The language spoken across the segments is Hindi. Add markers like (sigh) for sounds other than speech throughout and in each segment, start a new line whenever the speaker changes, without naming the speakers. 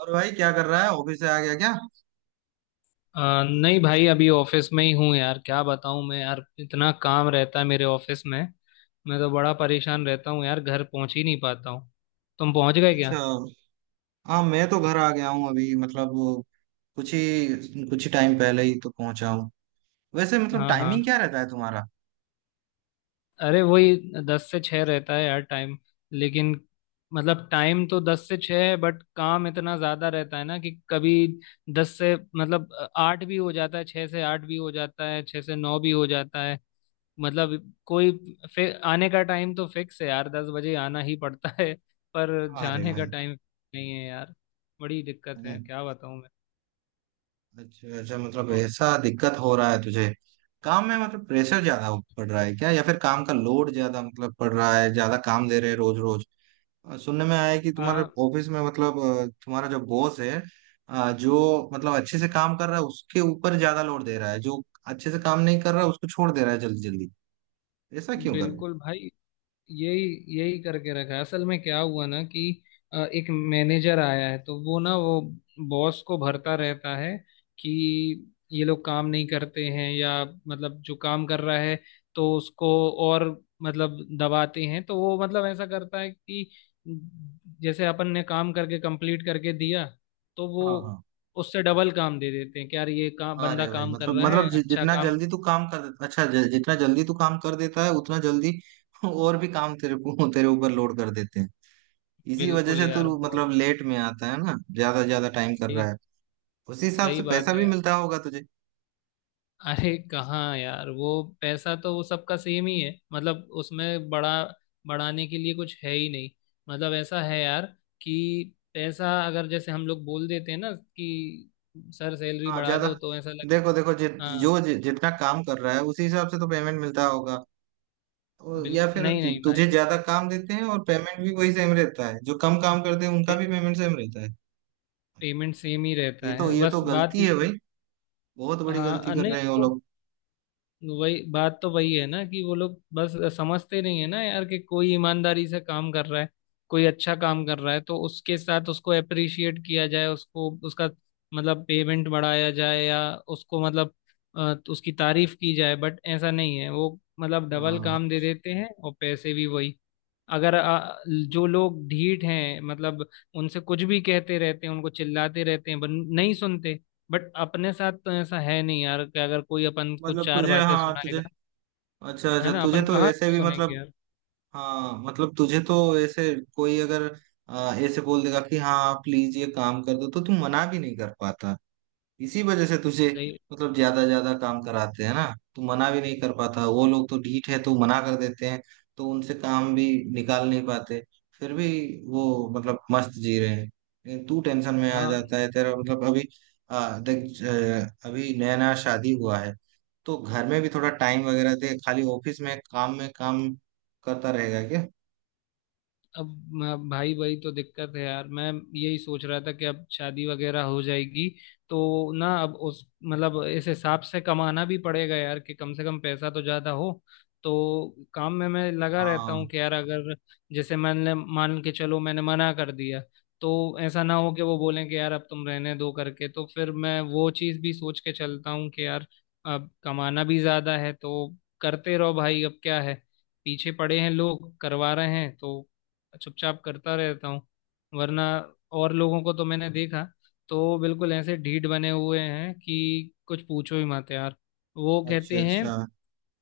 और भाई क्या कर रहा है? ऑफिस से आ गया क्या?
अ, नहीं भाई अभी ऑफिस में ही हूँ यार। क्या बताऊँ मैं यार, इतना काम रहता है मेरे ऑफिस में। मैं तो बड़ा परेशान रहता हूँ यार, घर पहुँच ही नहीं पाता हूँ। तुम पहुँच गए क्या?
अच्छा। हाँ, मैं तो घर आ गया हूँ अभी। मतलब कुछ ही टाइम पहले ही तो पहुंचा हूँ। वैसे मतलब
हाँ,
टाइमिंग
हाँ।
क्या रहता है तुम्हारा?
अरे वही, 10 से 6 रहता है यार टाइम। लेकिन मतलब टाइम तो 10 से 6 है, बट काम इतना ज्यादा रहता है ना कि कभी दस से मतलब आठ भी हो जाता है, 6 से 8 भी हो जाता है, 6 से 9 भी हो जाता है। मतलब कोई, फिर आने का टाइम तो फिक्स है यार, 10 बजे आना ही पड़ता है। पर
अरे
जाने का
भाई।
टाइम नहीं है यार। बड़ी दिक्कत है,
हम्म,
क्या बताऊं मैं।
अच्छा अच्छा, मतलब
और-
ऐसा दिक्कत हो रहा है तुझे? काम में मतलब प्रेशर ज्यादा पड़ रहा है क्या? या फिर काम का लोड ज्यादा मतलब पड़ रहा है? ज्यादा काम दे रहे हैं रोज रोज? सुनने में आया है कि तुम्हारे
आ,
ऑफिस में मतलब तुम्हारा जो बॉस है, जो मतलब अच्छे से काम कर रहा है उसके ऊपर ज्यादा लोड दे रहा है। जो अच्छे से काम नहीं कर रहा उसको छोड़ दे रहा है जल्दी जल्दी। ऐसा क्यों कर रहे हैं?
बिल्कुल भाई, यही यही करके रखा है। असल में क्या हुआ ना कि एक मैनेजर आया है, तो वो बॉस को भरता रहता है कि ये लोग काम नहीं करते हैं, या मतलब जो काम कर रहा है तो उसको और मतलब दबाते हैं। तो वो मतलब ऐसा करता है कि जैसे अपन ने काम करके कंप्लीट करके दिया, तो वो
हाँ हाँ।
उससे डबल काम दे देते हैं कि यार ये काम बंदा
अरे भाई,
काम कर
मतलब
रहा
मतलब
है, अच्छा
जितना
काम।
जल्दी तू काम कर देता, अच्छा, जितना जल्दी तू काम कर देता है उतना जल्दी (laughs) और भी काम तेरे को तेरे ऊपर लोड कर देते हैं। इसी वजह
बिल्कुल
से
यार,
तू
बहुत
मतलब लेट में आता है ना? ज्यादा ज्यादा टाइम कर
सही।
रहा है। उसी हिसाब
सही
से पैसा
बात
भी
है।
मिलता होगा तुझे?
अरे कहाँ यार, वो पैसा तो वो सबका सेम ही है, मतलब उसमें बड़ा बढ़ाने के लिए कुछ है ही नहीं। मतलब ऐसा है यार, कि पैसा अगर जैसे हम लोग बोल देते हैं ना कि सर सैलरी
हाँ
बढ़ा
ज्यादा।
दो, तो ऐसा लग।
देखो देखो, जो
हाँ।
जितना काम कर रहा है उसी हिसाब से तो पेमेंट मिलता होगा। और या
बिल्कुल,
फिर
नहीं, नहीं
तुझे
भाई,
ज्यादा काम देते हैं और पेमेंट भी वही सेम रहता है? जो कम काम करते हैं उनका
पे,
भी पेमेंट सेम रहता है?
पेमेंट सेम ही
ये
रहता
तो
है,
ये तो
बस बात
गलती
ये
है
है।
भाई। बहुत बड़ी गलती
हाँ
कर
नहीं
रहे हैं वो
वो,
लोग।
वही बात तो वही है ना कि वो लोग बस समझते नहीं है ना यार, कि कोई ईमानदारी से काम कर रहा है, कोई अच्छा काम कर रहा है, तो उसके साथ उसको अप्रिशिएट किया जाए, उसको उसका मतलब पेमेंट बढ़ाया जाए, या उसको मतलब उसकी तारीफ की जाए। बट ऐसा नहीं है, वो मतलब डबल
हाँ
काम दे देते हैं और पैसे भी वही। अगर जो लोग ढीठ हैं मतलब, उनसे कुछ भी कहते रहते हैं, उनको चिल्लाते रहते हैं, पर नहीं सुनते। बट अपने साथ तो ऐसा है नहीं यार कि अगर कोई अपन को चार बातें
हाँ तुझे,
सुनाएगा,
अच्छा
है
अच्छा,
ना,
तुझे
अपन
तो
कहाँ
ऐसे
तक
भी
सुनेंगे
मतलब,
यार।
हाँ मतलब तुझे तो ऐसे कोई अगर ऐसे बोल देगा कि हाँ प्लीज ये काम कर दो, तो तू मना भी नहीं कर पाता। इसी वजह से तुझे
सही।
मतलब ज्यादा ज्यादा काम कराते हैं ना। तू मना भी नहीं कर पाता, वो लोग तो ढीठ है तो मना कर देते हैं। तो उनसे काम भी निकाल नहीं पाते। फिर भी वो मतलब मस्त जी रहे हैं लेकिन तू टेंशन में आ
हाँ।
जाता है। तेरा मतलब अभी देख अभी नया नया शादी हुआ है, तो घर में भी थोड़ा टाइम वगैरह दे। खाली ऑफिस में काम करता रहेगा क्या?
अब भाई भाई तो दिक्कत है यार, मैं यही सोच रहा था कि अब शादी वगैरह हो जाएगी, तो ना अब उस मतलब इस हिसाब से कमाना भी पड़ेगा यार कि कम से कम पैसा तो ज्यादा हो। तो काम में मैं लगा रहता हूँ
हाँ
कि यार, अगर जैसे मैंने मान के चलो मैंने मना कर दिया, तो ऐसा ना हो कि वो बोलें कि यार अब तुम रहने दो करके, तो फिर मैं वो चीज़ भी सोच के चलता हूँ कि यार अब कमाना भी ज्यादा है, तो करते रहो भाई। अब क्या है, पीछे पड़े हैं लोग, करवा रहे हैं तो चुपचाप करता रहता हूँ। वरना और लोगों को तो मैंने देखा, तो बिल्कुल ऐसे ढीठ बने हुए हैं कि कुछ पूछो ही मत यार। वो
अच्छा
कहते हैं
अच्छा।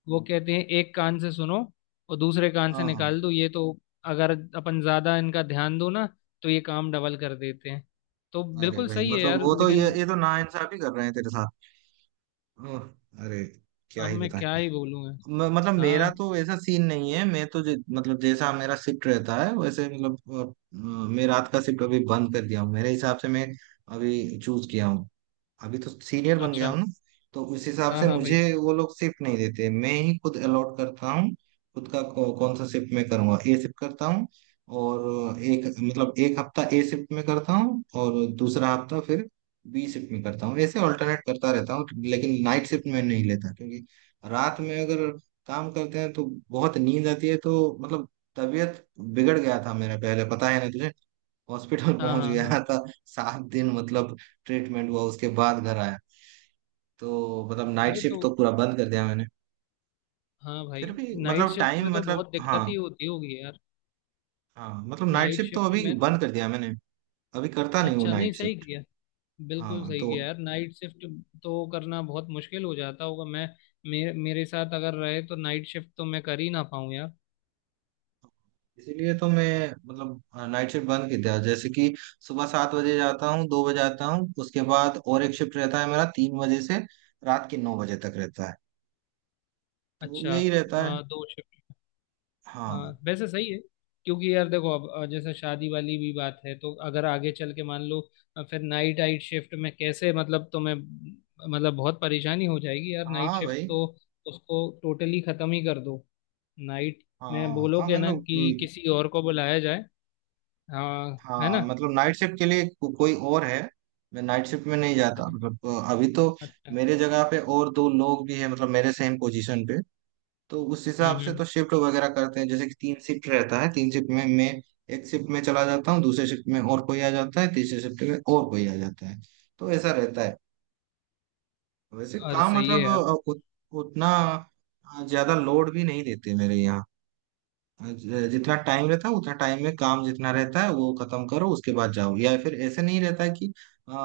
वो कहते हैं एक कान से सुनो और दूसरे कान से
हाँ हाँ।
निकाल दो। ये तो अगर अपन ज्यादा इनका ध्यान दो ना तो ये काम डबल कर देते हैं। तो
अरे
बिल्कुल
भाई
सही है
मतलब
यार,
वो तो
लेकिन
ये तो नाइंसाफी कर रहे हैं तेरे साथ। ओह, अरे, क्या
अब
ही
मैं
बताएं।
क्या ही बोलूँ।
मतलब मेरा
हाँ।
तो ऐसा सीन नहीं है। मैं तो मतलब जैसा मेरा शिफ्ट रहता है वैसे मतलब अ, मैं रात का शिफ्ट अभी बंद कर दिया हूँ। मेरे हिसाब से मैं अभी चूज किया हूँ। अभी तो सीनियर बन गया
अच्छा।
हूँ ना, तो उस हिसाब
हाँ,
से
हाँ भाई।
मुझे वो लोग शिफ्ट नहीं देते, मैं ही खुद अलॉट करता हूँ। खुद का कौन सा शिफ्ट मैं करूँगा। ए शिफ्ट करता हूँ, और एक मतलब एक हफ्ता ए शिफ्ट में करता हूँ और दूसरा हफ्ता फिर बी शिफ्ट में करता हूँ। ऐसे ऑल्टरनेट करता रहता हूँ। लेकिन नाइट शिफ्ट में नहीं लेता, क्योंकि रात में अगर काम करते हैं तो बहुत नींद आती है। तो मतलब तबीयत बिगड़ गया था मेरा पहले, पता है ना तुझे। हॉस्पिटल (laughs)
हाँ,
पहुंच
हाँ, हाँ।
गया था। 7 दिन मतलब ट्रीटमेंट हुआ, उसके बाद घर आया। तो मतलब नाइट
अरे तो।
शिफ्ट तो पूरा बंद कर दिया मैंने।
हाँ भाई,
फिर भी
नाइट
मतलब
शिफ्ट में
टाइम
तो
मतलब
बहुत
हाँ।
दिक्कत ही होती होगी यार।
हाँ मतलब नाइट
नाइट
शिफ्ट तो
शिफ्ट
अभी
में
बंद
तो,
कर दिया मैंने। अभी करता नहीं हूँ
अच्छा, नहीं,
नाइट
सही
शिफ्ट।
किया, बिल्कुल
हाँ
सही
तो
किया यार। नाइट शिफ्ट तो करना बहुत मुश्किल हो जाता होगा। मैं मेरे मेरे साथ अगर रहे तो नाइट शिफ्ट तो मैं कर ही ना पाऊँ यार।
इसीलिए तो मैं मतलब नाइट शिफ्ट बंद कर दिया। जैसे कि सुबह 7 बजे जाता हूँ, 2 बजे आता हूँ। उसके बाद और एक शिफ्ट रहता है मेरा 3 बजे से रात के 9 बजे तक रहता है। तो
अच्छा,
यही रहता है।
दो शिफ्ट।
हाँ
वैसे सही है, क्योंकि यार देखो अब जैसे शादी वाली भी बात है, तो अगर आगे चल के मान लो फिर नाइट आइट शिफ्ट में कैसे मतलब तुम्हें, मतलब बहुत परेशानी हो जाएगी यार, नाइट
हाँ
शिफ्ट
भाई।
तो उसको टोटली खत्म ही कर दो। नाइट में
हाँ
बोलो कि ना कि किसी और को बुलाया जाए। हाँ। है
हाँ
ना।
मतलब नाइट शिफ्ट के लिए कोई और है। मैं नाइट शिफ्ट में नहीं
अच्छा,
जाता मतलब, अभी तो
अच्छा।
मेरे जगह पे और दो लोग भी हैं मतलब मेरे सेम पोजीशन पे। तो उस हिसाब
हम्म,
से
हम्म।
तो शिफ्ट वगैरह करते हैं। जैसे कि तीन शिफ्ट रहता है, तीन शिफ्ट में मैं एक शिफ्ट में चला जाता हूँ, दूसरे शिफ्ट में और कोई आ जाता है, तीसरे शिफ्ट में और कोई आ जाता है। तो ऐसा रहता है। वैसे
और
काम
सही है
मतलब
यार।
उतना ज्यादा लोड भी नहीं देते मेरे यहाँ। जितना टाइम रहता है उतना टाइम में काम जितना रहता है वो खत्म करो उसके बाद जाओ। या फिर ऐसे नहीं रहता है कि आ,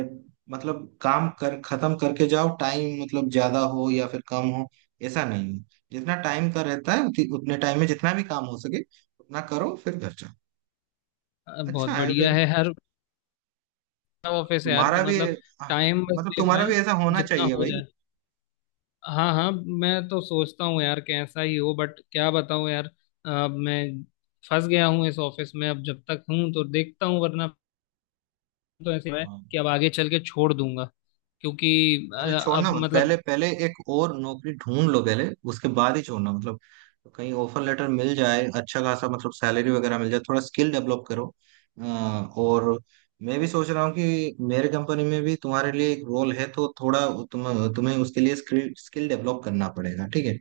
ए- मतलब काम कर खत्म करके जाओ, टाइम मतलब ज्यादा हो या फिर कम हो। ऐसा नहीं है। जितना टाइम का रहता है उतने टाइम में जितना भी काम हो सके उतना करो, फिर घर जाओ।
बहुत
अच्छा है
बढ़िया
फिर
है, हर ऑफिस है यार कि
तुम्हारा भी।
मतलब
हाँ,
टाइम बस
मतलब
देख
तुम्हारा
रहे
भी
हैं
ऐसा होना
जितना
चाहिए
हो
भाई।
जाए। हाँ, हाँ। मैं तो सोचता हूँ यार कैसा ही हो, बट क्या बताऊँ यार, अब मैं फंस गया हूँ इस ऑफिस में। अब जब तक हूँ तो देखता हूँ, वरना तो ऐसे है
हाँ।
कि अब आगे चल के छोड़ दूंगा। क्योंकि
अरे छोड़ना
अब
मत पहले,
मतलब,
एक और नौकरी ढूंढ लो पहले, उसके बाद ही छोड़ना मतलब। कहीं ऑफर लेटर मिल जाए अच्छा खासा, मतलब सैलरी वगैरह मिल जाए, थोड़ा स्किल डेवलप करो। और मैं भी सोच रहा हूँ कि मेरे कंपनी में भी तुम्हारे लिए एक रोल है, तो थोड़ा तुम्हें उसके लिए स्किल स्किल डेवलप करना पड़ेगा, ठीक है।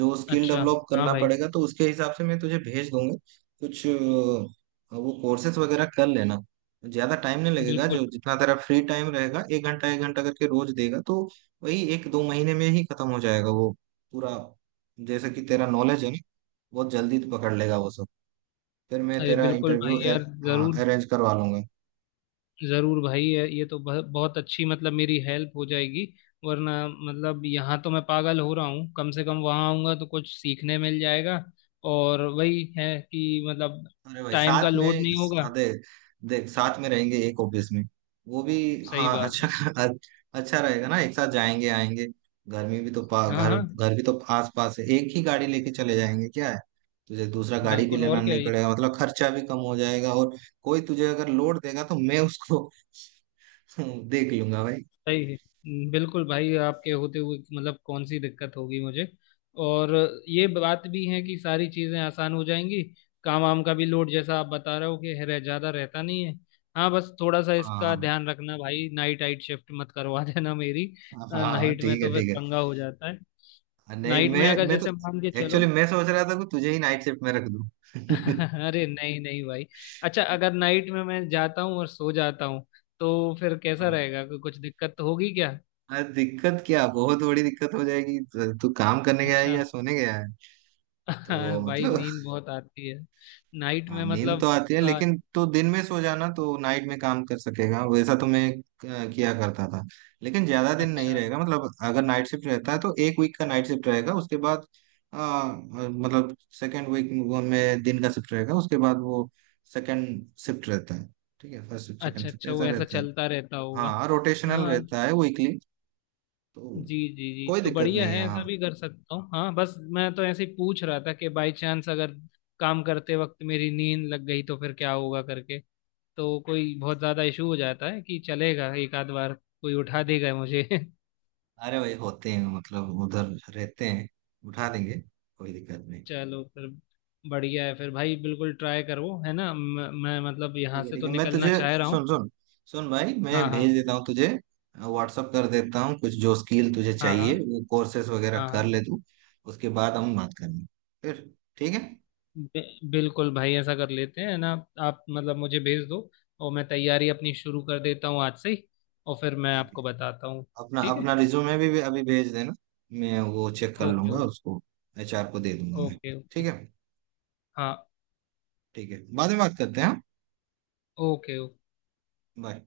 जो स्किल
अच्छा।
डेवलप
हाँ
करना
भाई,
पड़ेगा तो उसके हिसाब से मैं तुझे भेज दूंगा कुछ। वो कोर्सेज वगैरह कर लेना। ज्यादा टाइम नहीं लगेगा,
बिल्कुल।
जो जितना तेरा फ्री टाइम रहेगा एक घंटा करके रोज देगा तो वही एक दो महीने में ही खत्म हो जाएगा वो पूरा। जैसे कि तेरा नॉलेज है ना, बहुत जल्दी तू पकड़ लेगा वो सब। फिर मैं
अरे
तेरा
बिल्कुल
इंटरव्यू
भाई यार,
हाँ
जरूर,
अरेंज करवा लूंगा।
जरूर भाई। ये तो बहुत अच्छी मतलब मेरी हेल्प हो जाएगी। वरना मतलब यहाँ तो मैं पागल हो रहा हूँ, कम से कम वहाँ आऊँगा तो कुछ सीखने मिल जाएगा। और वही है कि मतलब
अरे भाई
टाइम का
साथ
लोड
में
नहीं होगा।
हाँ, देख देख साथ में रहेंगे एक ऑफिस में। वो भी
सही
हाँ
बात
अच्छा
है।
(laughs) अच्छा रहेगा ना, एक साथ जाएंगे आएंगे। घर में भी तो पा,
हाँ,
घर
हाँ।
घर भी तो आस पास है, एक ही गाड़ी लेके चले जाएंगे, क्या है। तुझे दूसरा गाड़ी भी
बिल्कुल,
लेना
और क्या।
नहीं पड़ेगा, मतलब खर्चा भी कम हो जाएगा। और कोई तुझे अगर लोड देगा तो मैं उसको (laughs) देख लूंगा भाई।
सही है। बिल्कुल भाई, आपके होते हुए मतलब कौन सी दिक्कत होगी मुझे। और ये बात भी है कि सारी चीज़ें आसान हो जाएंगी, काम वाम का भी लोड, जैसा आप बता रहे हो कि है- रह ज़्यादा रहता नहीं है। हाँ बस थोड़ा सा इसका
हाँ
ध्यान रखना भाई, नाइट आइट शिफ्ट मत करवा (laughs) देना मेरी।
हाँ। हाँ,
नाइट में
ठीक है
तो फिर
ठीक है।
पंगा हो जाता है।
नहीं
नाइट
मैं
में अगर
मैं तो
जैसे मान के
एक्चुअली
चलो।
मैं सोच रहा था कि तुझे ही नाइट शिफ्ट में रख दूं। (laughs)
(laughs) अरे, नहीं, नहीं भाई। अच्छा, अगर नाइट में मैं जाता हूँ और सो जाता हूँ, तो फिर कैसा
हाँ।
रहेगा, कुछ दिक्कत तो होगी क्या?
अरे दिक्कत क्या, बहुत बड़ी दिक्कत हो जाएगी, तू काम करने गया है
अच्छा।
या सोने गया है?
(laughs) हाँ
तो
भाई,
मतलब
नींद बहुत आती है नाइट
हाँ,
में
नींद तो
मतलब।
आती है,
अ,
लेकिन तू दिन में सो जाना तो नाइट में काम कर सकेगा। वैसा तो मैं किया करता था। लेकिन ज्यादा दिन नहीं
अच्छा,
रहेगा मतलब। अगर नाइट शिफ्ट रहता है तो एक वीक का नाइट शिफ्ट रहेगा, उसके बाद मतलब सेकेंड वीक में दिन का शिफ्ट रहेगा, उसके बाद वो सेकेंड शिफ्ट रहता है। ठीक है, फर्स्ट शिफ्ट
अच्छा।
सेकेंड शिफ्ट
अच्छा,
ऐसा
वो ऐसा
रहता है।
चलता रहता होगा।
हाँ रोटेशनल
हाँ।
रहता है वीकली। तो
जी, जी, जी,
कोई
तो
दिक्कत
बढ़िया
नहीं
है,
है।
ऐसा
हाँ
भी कर सकता हूँ। हाँ बस मैं तो ऐसे ही पूछ रहा था कि बाय चांस अगर काम करते वक्त मेरी नींद लग गई तो फिर क्या होगा करके, तो कोई बहुत ज़्यादा इशू हो जाता है कि चलेगा, एक आध बार कोई उठा देगा मुझे। (laughs)
अरे भाई होते हैं मतलब उधर रहते हैं, उठा देंगे, कोई दिक्कत नहीं।
चलो फिर, बढ़िया है फिर भाई, बिल्कुल ट्राई करो है ना। मैं मतलब यहाँ
ठीक है
से
ठीक
तो
है, मैं
निकलना
तुझे
चाह रहा हूँ।
सुन सुन सुन भाई, मैं
हाँ,
भेज
हाँ,
देता हूँ तुझे। व्हाट्सअप कर देता हूँ कुछ, जो स्किल तुझे
हाँ,
चाहिए
हाँ,
वो कोर्सेस वगैरह कर
हाँ।
ले तू। उसके बाद हम बात करेंगे फिर, ठीक है।
बिल्कुल भाई, ऐसा कर लेते हैं ना। आप मतलब मुझे भेज दो, और मैं तैयारी अपनी शुरू कर देता हूँ आज से ही, और फिर मैं
ठीक है।
आपको बताता हूँ।
अपना
ठीक है।
अपना रिज्यूमे भी अभी भेज देना। मैं वो चेक कर
ओके,
लूंगा
ओके।
उसको। एचआर को दे दूंगा मैं।
Okay, okay.
ठीक है।
हाँ।
ठीक है, बाद में बात करते हैं। हाँ
ओके, ओके।
बाय।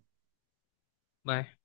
बाय।